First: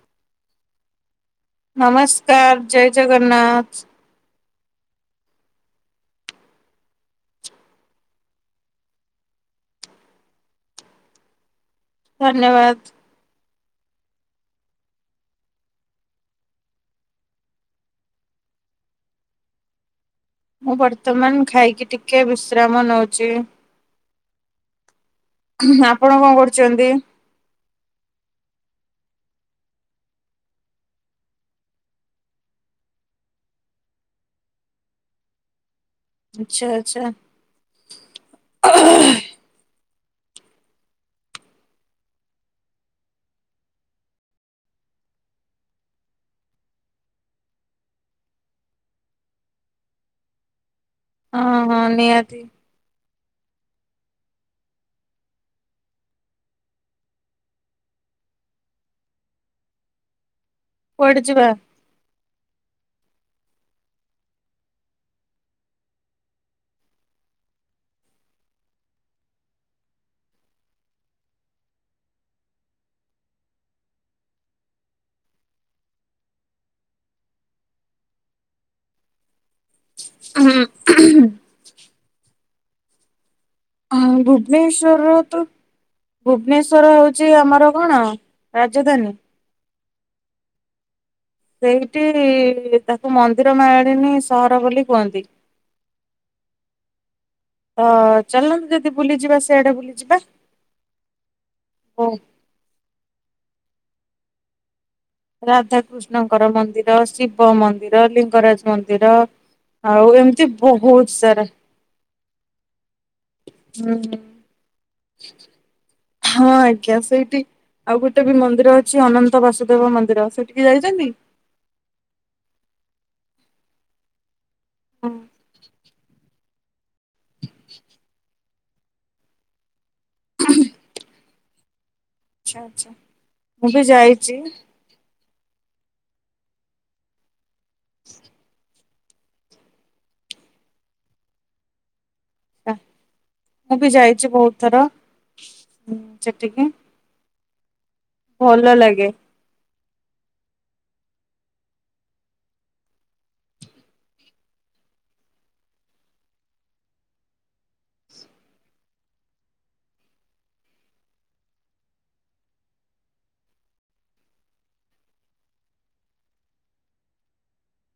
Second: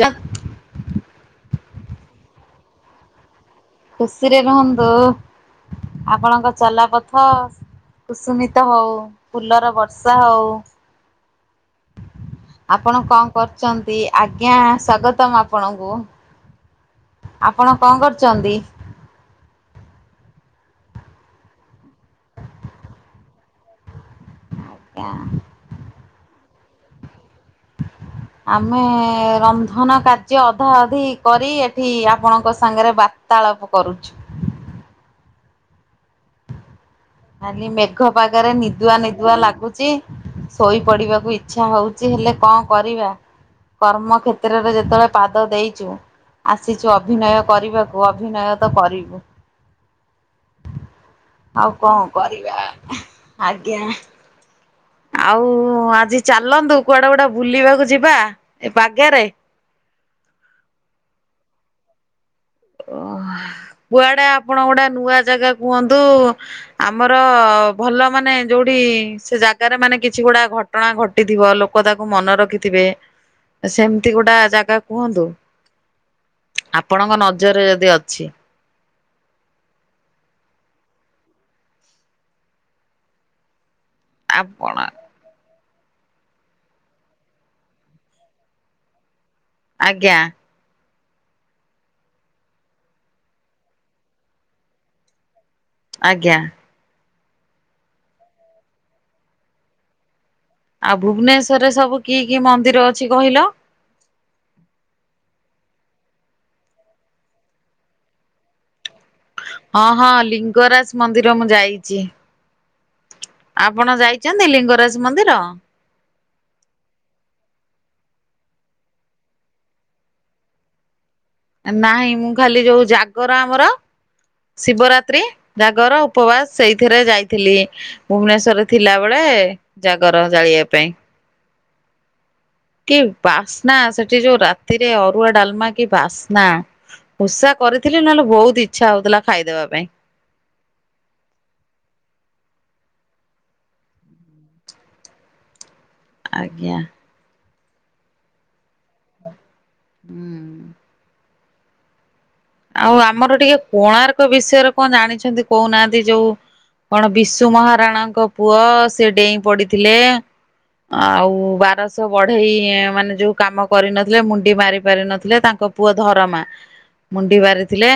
ଜପ ନମସ୍କାର ଜୟ ଜଗନ୍ନାଥ। ଖୁସିରେ ରୁହନ୍ତୁ ଆପଣଙ୍କ ଚଲା ପଥ କୁସୁମିତ ହଉ ଫୁଲର ବର୍ଷା ହଉ। ଧନ୍ୟବାଦ ଆପଣ କଣ କରୁଛନ୍ତି ଆଜ୍ଞା ସ୍ଵାଗତମ ଆପଣଙ୍କୁ। ଆପଣ କଣ କରୁଛନ୍ତି? ମୁଁ ବର୍ତ୍ତମାନ ଖାଇକି ଟିକେ ବିଶ୍ରାମ ନଉଛି। ଜ୍ଞା ହୁଁ ଆପଣ କଣ କରୁଛନ୍ତି? ହ ଆମେ ରନ୍ଧନ କାର୍ଯ୍ୟ ଅଧା ଅଧି କରି ଏଠି ଆପଣଙ୍କ ସାଙ୍ଗରେ ବା ତାଳବ କରୁଛୁ। ଆଚ୍ଛା ଆଚ୍ଛା। ଖାଲି ମେଘ ପାଗରେ ନିଦୁଆ ନିଦୁଆ ଲାଗୁଛି। ଶୋଇପଡିବାକୁ ଇଚ୍ଛା ହଉଛି ହେଲେ କଣ କରିବା। କର୍ମ କ୍ଷେତ୍ରରେ ଯେତେବେଳେ ପାଦ ଦେଇଛୁ ଆସିଛୁ ଅଭିନୟ କରିବାକୁ ଅଭିନୟ ତ କରିବୁ। ହଁ ଆଉ ହଁ କଣ ନିହାତି କରିବା ଆଜ୍ଞା। ଆଉ ଆଜି ଚାଲନ୍ତୁ କୁଆଡା କୁଡା ବୁଲିବାକୁ ଯିବା ଏ ପାଗେ ରେ। କୁଆଡେ ଯିବା? ଓ କୁଆଡେ ଆପଣ ଗୋଟେ ନୂଆ ଜାଗା କୁହନ୍ତୁ। ଆମର ଭଲ ମାନେ ଯୋଉଠି ସେ ଜାଗାରେ ମାନେ କିଛି ଗୁଡା ଘଟ ଘଟଣା ଘଟିଥିବ ଲୋକ ତାକୁ ମନେ ରଖିଥିବେ। ସେମିତି ଗୋଟା ଜାଗା କୁହନ୍ତୁ ଆପଣଙ୍କ ନଜ ରେ ଯଦି ଅଛି। ଉଁ ହଁ। ହ ଆପଣ ଭୁବନେଶ୍ୱଵର ତ ଭୁବନେଶ୍ଵର ହଉଛି ଆମର କଣ ରାଜଧାନୀ। ଆଜ୍ଞା। ସେଇଠି ତାକୁ ମନ୍ଦିର ମାଳିନୀ ସହର ବୋଲି କୁହନ୍ତି। ଆଜ୍ଞା। ତ ଚାଲନ୍ତୁ ଯଦି ବୁଲିଯିବା ସେଆଡେ ବୁଲିଯିବା। ଆଉ ଭୁବନେଶ୍ଵରରେ ସବୁ କି କି ମନ୍ଦିର ଅଛି କହିଲ? ରାଧାକୃଷ୍ଣଙ୍କର ମନ୍ଦିର ଶିବ ମନ୍ଦିର ଲିଙ୍ଗରାଜ ମନ୍ଦିର। ହଁ ହଁ ଆଉ ଏମିତି ଲିଙ୍ଗରାଜ ବହୁତ ମନ୍ଦିର ସାରା ମୁଁ ଯାଇଛି। ଆପଣ ହଁ ଯାଇଛନ୍ତି ଲିଙ୍ଗରାଜ ମନ୍ଦିର। ହଁ ଆଜ୍ଞା ସେଇଠି ଆଉ ଗୋଟେ ବି ମନ୍ଦିର ଅଛି ଅନନ୍ତ ବାସୁଦେବ ମନ୍ଦିର ସେଠିକି ଯାଇଛନ୍ତି। ନାହିଁ ମୁଁ ଖାଲି ଯୋଉ ଜାଗର ଆମର ହଁ ଶିବରାତ୍ରି ଜାଗର। ଉପବାସ ସେଇଥିରେ ଯାଇଥିଲି ଭୁବନେଶ୍ଵରରେ ଥିଲାବେଳେ ଜାଗର ଜାଳିବା ପାଇଁ। ଆଚ୍ଛା ଆଚ୍ଛା କି ମୁଁ ବାସ୍ନା ବି ସେଠି ଯାଇଛି ଯୋଉ ରା ରାତିରେ ଅରୁଆ ଡାଲମା କି ବାସ୍ନା ଉଷା କରିଥିଲି ନହେଲେ ବହୁତ ଇ ଇଚ୍ଛା ହଉଥିଲା ଖାଇଦବା ପାଇଁ। ମୁଁ ବି ଯାଇଛି ବହୁତ ଥର ସେଠିକି। ଆଜ୍ଞା। ଭଲ ଲାଗେ। ହୁଁଉଁ। ଆଉ ଆମର ଟିକେ କୋଣାର୍କ ବିଷୟରେ କଣ ଜାଣିଛନ୍ତି କହୁନାହାନ୍ତି ଯୋଉ କଣ ବିଶୁ ମହାରାଣାଙ୍କ ପୁଅ ସେ ଡେଇଁ ପଡିଥିଲେ। ଆଉ ବାରଶ ବଢେଇ ମାନେ ଯୋଉ କାମ କରିନଥିଲେ ମୁଣ୍ଡି ମାରି ପାରି ନଥିଲେ ତାଙ୍କ ପୁଅ ଧରମା। ମୁଣ୍ଡି ମାରିଥିଲେ।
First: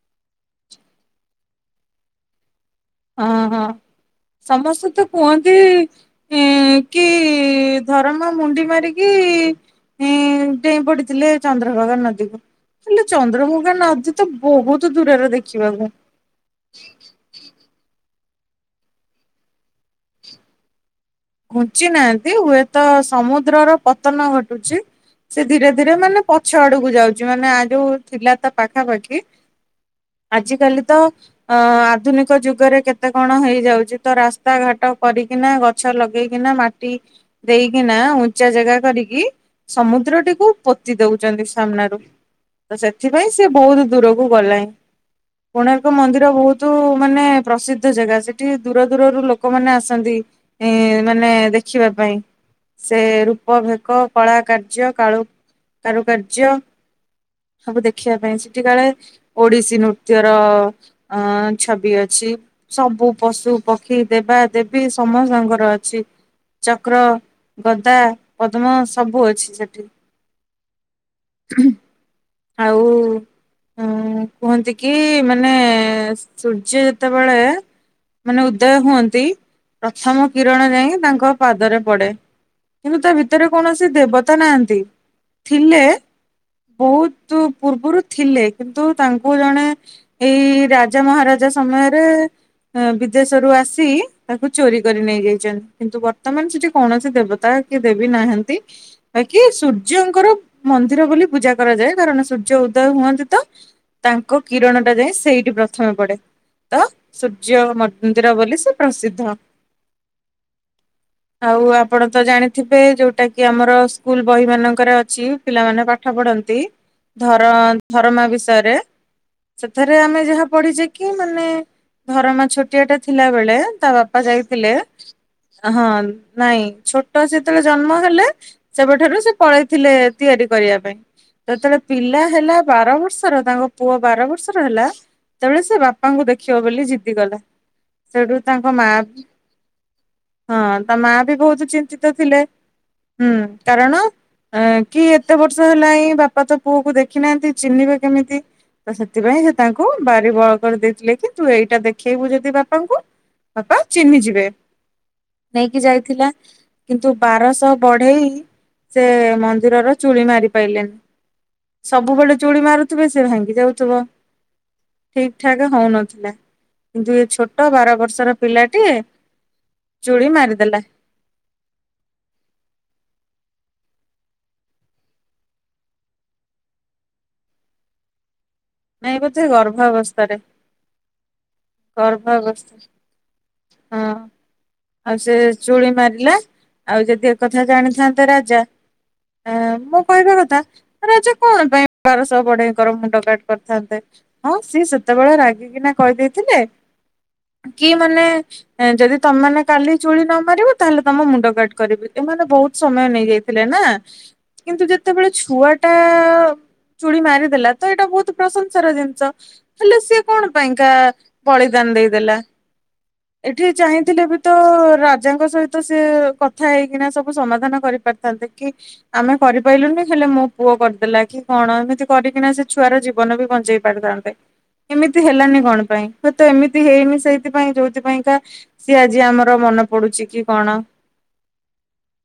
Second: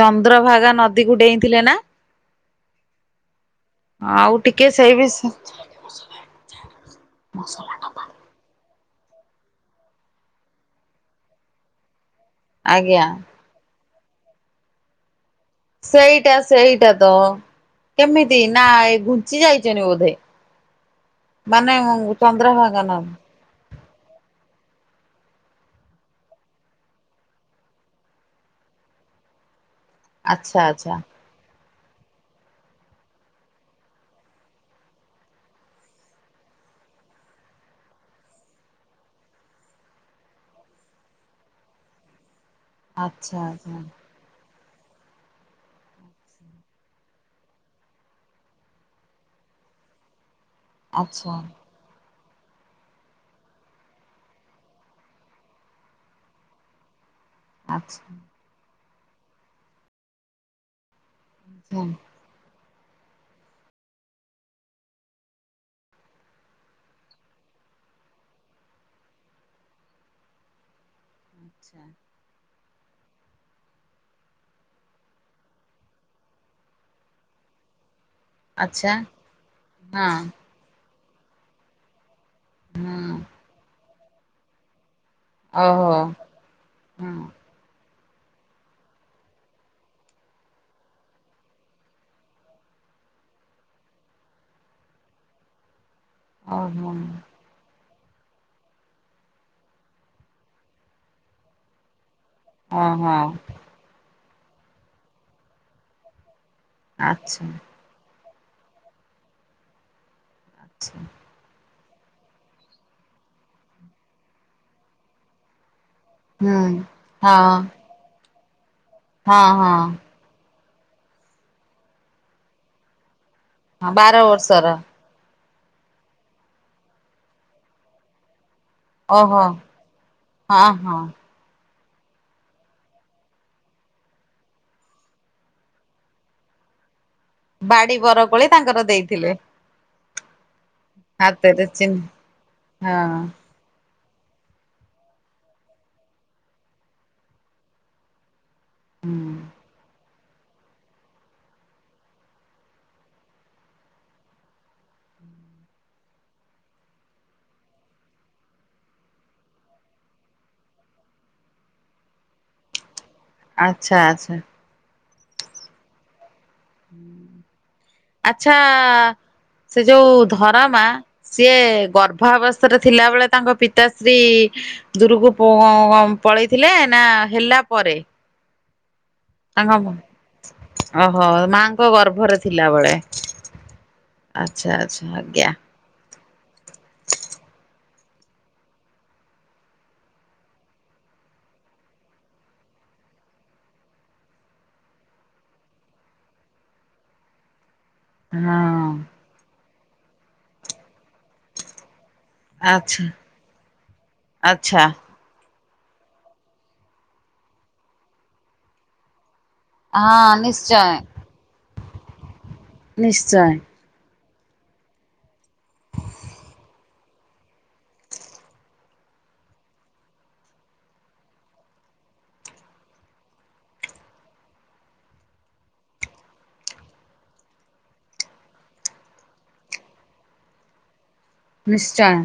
ଚନ୍ଦ୍ରଭାଗା ନଦୀକୁ ଡେଇଁଥିଲେ ନା? ହଁ ହଁ [inaudible] ଟିକେ ସମସ୍ତେ ସେଇ ତ ବିଷ କୁହନ୍ତି କି ଧରମା ମୁଣ୍ଡି ମାରି କି ଡେଇଁ ପଡିଥିଲେ ଚନ୍ଦ୍ରଭାଗା ନଦୀକୁ। ହେଲେ ଆଜ୍ଞା ଚନ୍ଦ୍ରଭଗା ନଦୀ ତ ବହୁତ ଦୂରରେ ଦେଖି ସେଇଟା ସେଇଟା ତ କେମିତି ନା ଏ ଘୁଞ୍ଚି ଯାଇଛନି ବୋଧେ? ମାନେ ଘୁଞ୍ଚି ନାହାନ୍ତି ଚନ୍ଦ୍ରଭାଗା ହୁଏତ ନଦୀ ସମୁଦ୍ରର ପତନ ଘଟୁଚି। ସେ ଧୀରେ ଧୀରେ ମାନେ ପଛ ଆଡକୁ ଯାଉଚି ମାନେ ଆ ଯୋଉ ଥିଲା ତା ପାଖାପାଖି। ଆଚ୍ଛା ଆଜିିକାଲି ଆଚ୍ଛା ତ ଅ ଆଧୁନିକ ଯୁଗରେ କେତେ କଣ ହେଇଯାଉଛି ତ ରାସ୍ତା ଘାଟ କରିକିନା ଗଛ ଲଗ ପକେଇକିନା ମାଟି ଦେଇକିନା ଉଚା ଜାଗା କରିକି ସମୁଦ୍ରଟିକୁ ପୋତି ଦଉଛନ୍ତି ସାମ୍ନାରୁ ତ ସେଥିପାଇଁ ଆଚ୍ଛା ସିଏ ବହୁତ ଦୂରକୁ କୁ ଗଲାଣି। କୋଣାର୍କ ମନ୍ଦିର ବହୁତ ମାନେ ପ୍ରସିଦ୍ଧ ଜାଗା ସେଠି ଦୂର ଦୂରରୁ ଲୋକମାନେ ଆସନ୍ତି। ଇଁ ଆଚ୍ଛା ମାନେ ଆଚ୍ଛା ଦେଖିବା ପାଇଁ। ସେ ରୂପ ଭେକ କଳା କାର୍ଯ୍ୟ କାଳୁ କାରୁକାର୍ଯ୍ୟ ସବୁ ଆଚ୍ଛା ଦେଖିବା ପାଇଁ ସେଠି କାଳେ ଓଡିଶୀ ନୃତ୍ୟର ଅ ଛବି ଅଛି ସବୁ ପଶୁ ପକ୍ଷୀ ଦେବା ଦେବୀ ସମସ୍ତଙ୍କର। ଛି ଚକ୍ର ଗଦା ପଦ୍ମ ସବୁ ଅଛି ସେଠି। ଆଚ୍ଛା ଆଉ ଉ। ଉ କୁହନ୍ତି କି ମାନେ ସୂର୍ଯ୍ୟ ଯେତେବେଳେ ମାନେ ଉଦୟ ଆଚ୍ଛା ହୁଅନ୍ତି ହଁ ପ୍ରଥମ କିରଣ ଯାଇଁକି ତାଙ୍କ ପାଦରେ ପଡେ। କିନ୍ତୁ ତା ହଁ ଭିତରେ କୌଣସି ଦେବତା ନାହାନ୍ତି। ଥିଲେ ଓହୋ ହଁ ବହୁତ ପୂର୍ବରୁ ଥିଲେ କିନ୍ତୁ ତାଙ୍କୁ ଜଣେ ଏଇ ରାଜା ମହାରାଜା ସମୟରେ ବିଦେଶରୁୁ ଆସି ତାକୁ ଚୋରି କରି ନେଇ ଯାଇଛନ୍ତି କିନ୍ତୁ ବର୍ତ୍ତମାନ ସେଠି ଓହୋ କୌଣସି ଦେବତା କି ଦେବି ନାହାନ୍ତି ବାକି ସୂର୍ଯ୍ୟଙ୍କର ମନ୍ଦିର ବୋଲି ପୂଜା କରାଯାଏ କାରଣ ସୂ ସୂର୍ଯ୍ୟ ଉଦୟ ଓହୋ ହୁଅନ୍ତି ତ ତାଙ୍କ କିରଣ ଟା ଯାଇ ସେଇଠି ପ୍ରଥମେ ପଡେ। ତ ଆଚ୍ଛା ସୂର୍ଯ୍ୟ ମନ୍ଦିର ବୋଲି ସେ ପ୍ରସିଦ୍ଧ। ଆଚ୍ଛା ଆଉ ଆପଣ ତ ଜାଣିଥିବେ ଯଉଟା କିି ଆମର ସ୍କୁଲ ବହି ମାନଙ୍କରେ ଅଛି। ପିଲାମାନେ ପାଠ ହୁଁ ପଢନ୍ତି ଧର ହଁ ଧରମା ବିଷୟରେ। ହଁ ସେଥେରେ ହଁ ଆମେ ଯାହା ପଢିଛେ କି ମାନେ ଧରମା ଛୋଟିଆ ଟା ଥିଲା ବେଳେ ତା ବାର ବାପା ବର୍ଷର ଯାଇଥିଲେ ହଁ ନାଇଁ ଛୋଟ ସେତେବେଳେ ଜନ୍ମ ହେଲେ ସେବେଠାରୁ ସେ ଓହୋ ପଳେଇଥିଲେ ତିଆରି ହଁ କରିବା ପାଇଁ। ହଁ ଯେତେବେଳେ ପିଲା ହେଲା ବାର ବର୍ଷର ତାଙ୍କ ପୁଅ ବାର ବର୍ଷର ହେଲା। ସେତେବେଳ ସେ ବାପାଙ୍କୁ ଦେଖିବ ବୋଲି ଜିଦିକଲା। ବାଡି ବରକୋଳି ତାଙ୍କର ଦେଇଥିଲେ। ହଁ ତା ମା ବି ହାତରେ ବହୁତ ଚିହ୍ନ ଚିନ୍ତିତ ଥିଲେ। ହଁ ହୁଁ କାରଣ ଏଁ କି ଏତେ ବର୍ଷ ହେଲାଣି ବାପା ତ ପୁଅକୁ ଦେଖି ନାହାନ୍ତି ଚିହ୍ନିବ କେମିତି? ତ ହୁଁ ସେଥିପାଇଁ ସେ ତାଙ୍କୁ ବାରି ବଳ କୋଳି ଦେଇଥିଲେ କି ତୁ ଏଇଟା ଦେଖେଇବୁ ଯଦି ବାପାଙ୍କୁ ବାପା ଚିହ୍ନିଯିବେ। ନେଇକି ଯାଇଥିଲା। କିନ୍ତୁ ବାରଶହ ବଢେଇ ସେ ମନ୍ଦିରର ଚୁଳି ମାରି ପାଇଲେନି। ସବୁବେଳେ ଚୁଳି ମାରୁଥିବେ ସେ ଭାଙ୍ଗି ଆଚ୍ଛା ଯାଉଥିବ ଆଚ୍ଛା ଠିକ ଠାକ ହଉନଥିଲା। କିନ୍ତୁ ଇଏ ଛୋଟ ବାର ବର୍ଷର ଆଚ୍ଛା ପିଲାଟିଏ ସେ ଯୋଉ ଚୁଳି ଧରମା ମାରିଦେଲା। ସିଏ ଗର୍ଭ ଅବସ୍ଥାରେ ଥିଲା ବେଳେ ତାଙ୍କ ପିତାଶ୍ରୀ ଦୂରକୁ ପ ଅ ପଳେଇଥିଲେ ନା ହେଲା ପରେ? ନାଇଁ ବୋଧେ ତାଙ୍କ ଗର୍ଭା ଅବସ୍ଥାରେ। ଓହୋ ମାଙ୍କ ଗର୍ଭରେ ଥିଲାବେେଳେ ଆଛା ଆଚ୍ଛା ଆଜ୍ଞା। ତୁଳି ମାରିଲା ଆଉ ଯଦି ଏକଥା ଜାଣିଥାନ୍ତେ ରାଜା ଆ ମୁଁ କହିବା କଥା ରାଜା କଣ ପାଇଁ ବାରଶହ ବଢେଇଙ୍କର ମୁଣ୍ଡ କାଟ କରିଥାନ୍ତେ? ହଁ ସିଏ ସେତେବେଳେ ରାଗିକିନା କହିଦେଇଥିଲେ କି ମାନେ ହଁ ଯଦି ତମେ କାଲି ଚୁଳି ନ ମାରିବ ତାହେଲେ ତମ ମୁଣ୍ଡ କାଟ କରିବି। ଏମାନେ ବହୁତ ଆଚ୍ଛା ସମୟ ନେଇଯାଇଥିଲେ ନା କିନ୍ତୁ ଆଚ୍ଛା ଯେ ଯେତେବେଳେ ଛୁଆ ଟା ଚୁଳି ମାରିଦେଲା ତ ଏଇଟା ବହୁତ ପ୍ରଶଂସାର ଜିନିଷ। ହେଲେ ସିଏ ହଁ କଣ ନିଶ୍ଚୟ। ପାଇଁକା ବଳିଦାନ ଦେଇଦେଲା? ନିଶ୍ଚୟ ଏଠି ଚାହିଁଥିଲେ ବି ତ ରାଜାଙ୍କ ସହିତ ସେ କଥା ହେଇକିନା ସବୁ ସମାଧାନ କରିପାରିଥାନ୍ତେ କି ଆମେ କରିପାଆଇଲୁନି ହେଲେ ମୋ ପୁଅ କରିଦେଲା କି କଣ ଏମିତି କରିକିନା ସେ ଛୁର ଜୀବନ ବି ବଞ୍ଚେଇ ପରିଥାନ୍ତେ ଏମିତି ହେଲାନି କଣ ପାଇଁ? ହୁଏତ ଏମିତି ହେଇନି ସେଇଥିପାଇଁ ଯୋଉଥିପାଇଁକା ସିଏ ଆଜି ଆମର ମନେ ପଡୁଛି କି କଣ? ନିଶ୍ଚୟ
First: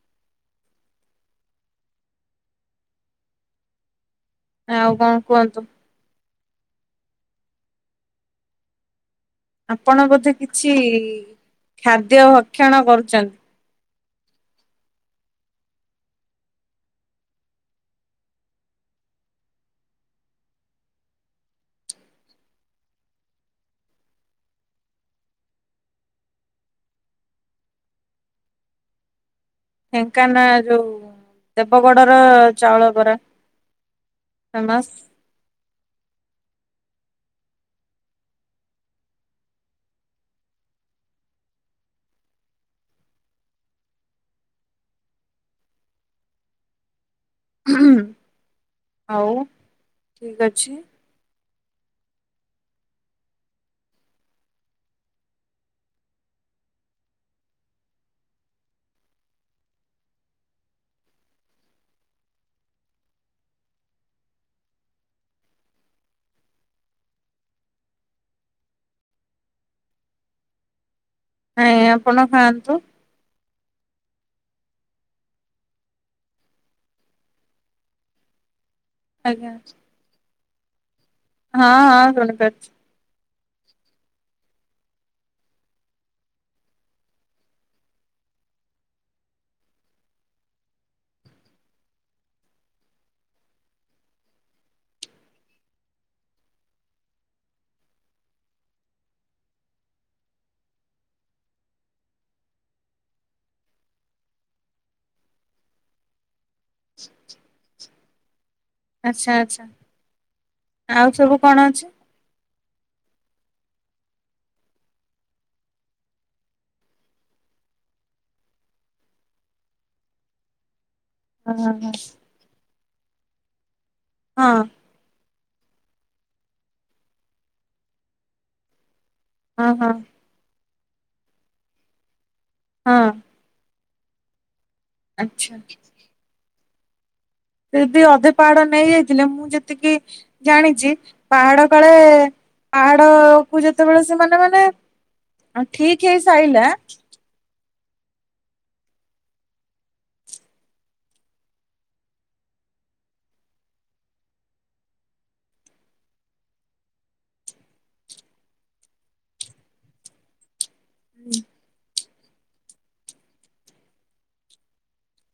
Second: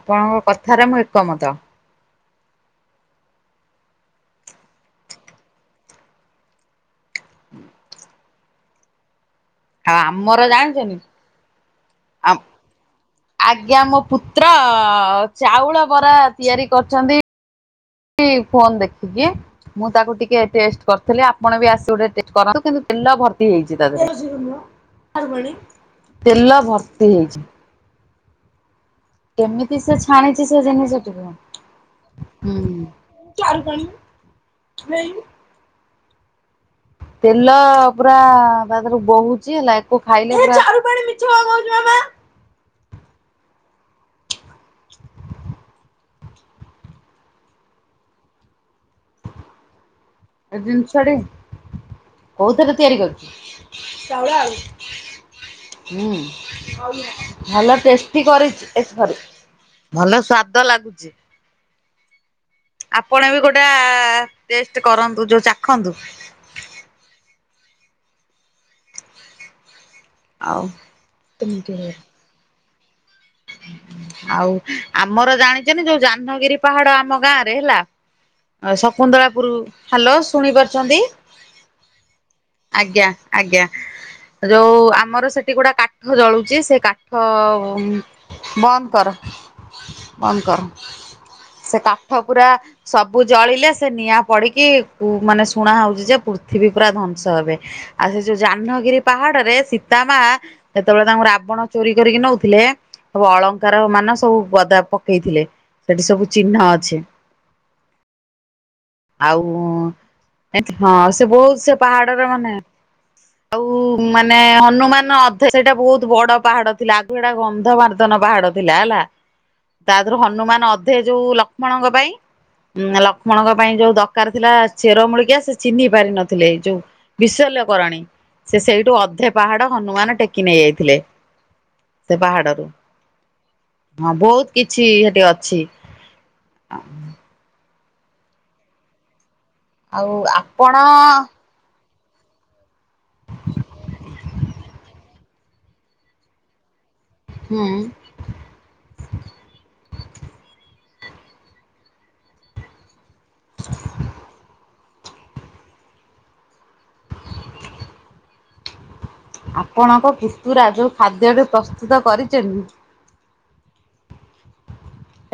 ଆପଣଙ୍କ କଥାରେ ମୁଁ ଏକମତ। ଆଉ କଣ କୁହନ୍ତୁ? ଆଉ ଆପଣ ବୋଧେ ଆମର କିଛି ଜାଣିଛନି କି ଖାଦ୍ୟ ଆ ଭକ୍ଷଣ କରୁଛନ୍ତି ଆଜ୍ଞା ମୋ ପୁ ତ୍ର ଚାଉଳ ବରା ତିଆରି କରିଛନ୍ତି। ଫୋନ ଦେଖିକି ମୁଁ ତାକୁ ଟିକେ ଟେଷ୍ଟ କରିଥିଲି ଆପଣ ବି ଆସି ଗୋଟେ କରନ୍ତୁ କିନ୍ତୁ ତେଲ ଭର୍ତି ହେଇଛି ତା ଦେହରେ। ତେଲ ଭର୍ତ୍ତି ହେଇଛି। କେମିତି ସେ ଢେଙ୍କାନା ଛାଣିଛି ସେ ଯୋଉ ଜିନିଷଟିକୁ। ଦେବଗଡର ହୁଁ। ଚାଉଳ ବରା ଚାରୁ ପାଣି ଫେମଶ ଏଇ ତେଲ ପୁରା ତା ଦେହରୁ ବୋହୁଚି ହେଲା ଆକୁ ଖାଇଲେ ଉ ହୁଁ ଆଉ ଠିକ ଏ ଅଛି। ଜିନିଷ ଟି କୋଉ ଥରେ ତିଆରି କରୁଛି, ଚାଉଳ ଆଉ। ହୁଁ ଭଲ ଟେଷ୍ଟି କରିଛି କରିଚି ଏଥେରେ ଭଲ ସ୍ଵାଦ ଲାଗୁଚି। ଆପଣ ବି ଗୋଟା ଆ ଟେଷ୍ଟ କରନ୍ତୁ। ଯୋଉ ଚାଖନ୍ତୁ। ଆଉ ନାଇଁ ଆପଣ ଖାଆନ୍ତୁ। ଆଉ ଆମର ଜାଣିଛନ୍ତି ଯୋଉ ଜାହ୍ନଗିରି ପାହାଡ ଆମ ଗାଁ ରେ ହେଲା ଆଜ୍ଞା ଶକୁନ୍ତଳାପୁର ହ୍ୟାଲୋ ଶୁଣି ପାରୁଛନ୍ତି? ହଁ ହଁ ସୁଣିପରୁଚି। ଆଜ୍ଞା ଆଜ୍ଞା। ଯୋଉ ଆମର ସେଠି ଗୋଡା କାଠ ଜଳୁଛି ସେ କାଠ ଉମ ବନ୍ଦ କର ବନ୍ଦ କର ସେ କାଠ ପୁରା ସବୁ ଜଳିଲେ ସେ ନିଆଁ ପଡିକି ମାନେ ଶୁଣା ହୋଉଚି ଯେ ପୃଥିବୀ ପୁରା ଧ୍ଵଂସ ହେବେ। ଆଉ ସେ ଯୋଉ ଜାହ୍ନଗିରି ପାହାଡରେ ସୀତାମା ଯେତେବେଳେ ତାଙ୍କୁ ରାବଣ ଚୋରି କରିକି ନଉଥିଲେ ସବୁ ଅଳଙ୍କାର ମାନ ସବୁ ଗଦା ପକେଇଥିଲେ ସେଠି ସବୁ ଚିହ୍ନ ଅଛି ଆଚ୍ଛା ଆଉ ଆଚ୍ଛା। ହଁ ଆଉ ସେ ସବୁ କଣ ବୋହୁତ ସେ ଅଛି? ପାହାଡରେ ମାନେ ଆଉ ମାନେ ହନୁମାନ ଅଧେ ସେଇଟା ବହୁତ ବଡ ପାହାଡ ଥିଲା ଆଗୁ ଏଟା ଗନ୍ଧ ମାରଦ୍ ନୁତନ ପାହାଡ ଥିଲା ହେଲା ତା ଦେହରୁ ହନୁମାନ ଅଧେ ଯୋଉ ହଁ ଲକ୍ଷ୍ମଣଙ୍କ ପାଇଁ ଉଁ ଲକ୍ଷ୍ମଣଙ୍କ ପାଇଁ ଯୋଉ ଦରକାର ଥିଲା ହଁ ଚେର ମୂଳିକା ସେ ଚିହ୍ନି ପାରିନଥିଲେ ଏଇ ଯୋଉ ବିଶଲ୍ୟକରଣୀ ସେ ସେଇଠୁ ଅଧେ ପାହାଡ ହଁ ହନୁମାନ ଟେକି ନେଇ ଯାଇଥିଲେ ସେ ପାହାଡରୁ ହଁ। ହଁ ବୋହୁତ କିଛି ସେଠି ଆଚ୍ଛା ଅଛି ଯଦି ଅଧେ ପାହାଡ ନେଇଯାଇଥିଲେ ମୁଁ ଯେତିକି ଆଉ ଆପଣ ଜାଣିଛି ପାହାଡ କାଳେ ପାହାଡ କୁ ଯେତେବେଳେ ସେମାନେ ମାନେ ଠିକ ହେଇ ସାଇଲା ହଁ। [inaudible] ଆପଣଙ୍କ ପୁତୁରା ଯୋଉ ଖାଦ୍ୟ ଏବେ ପ୍ରସ୍ତୁତ କରିଛନି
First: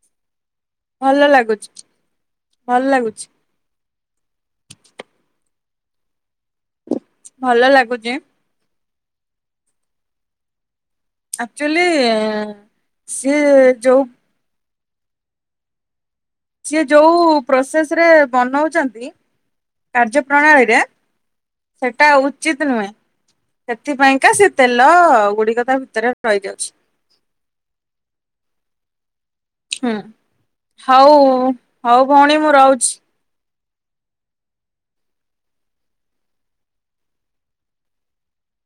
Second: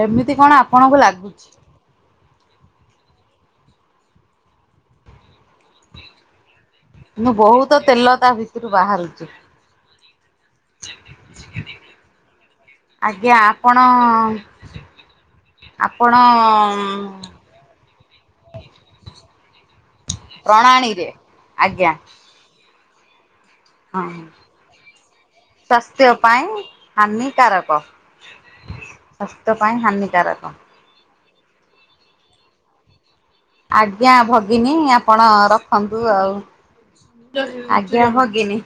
ଏମିତି କଣ ଆ ଭଲ ଲାଗୁଚି ଭଲ ଲାଗୁଚି। ମୁଁ ଭଲ ବୋହୁତ ତେଲ ଲାଗୁଛି ତା ଭିତରୁ ବାହାରୁଛି। ଆକ୍ଚୁଆଲି ଆଜ୍ଞା ସିଏ ଆପଣ ଯୋଉ ଆପଣ। ସିଏ ଯୋଉ ପ୍ରୋସେସ ରେ ବନୋଉଛନ୍ତି କାର୍ଯ୍ୟ ପ୍ରଣାଳୀରେ ଆଜ୍ଞା ସେଟା ଉ ଉଚିତ ନୁହେଁ ହଁ ସେଥିପାଇଁକା ସେ ତେଲ ଗୁଡିକ ତା ସ୍ୱାସ୍ଥ୍ୟ ଭିତରେ ପାଇଁ ରହିଯାଉଛି ହାନିକାରକ ସ୍ୱାସ୍ଥ୍ୟ ପାଇଁ ହୁଁ ହାନିକାରକ। ହଉ ହଉ ଭଉଣୀ ମୁଁ ରହୁଚି। ଆଜ୍ଞା ଭଗିନୀ ଆପଣ ରଖନ୍ତୁ ଆଉ। ଆଜ୍ଞା ଭଗିନୀ।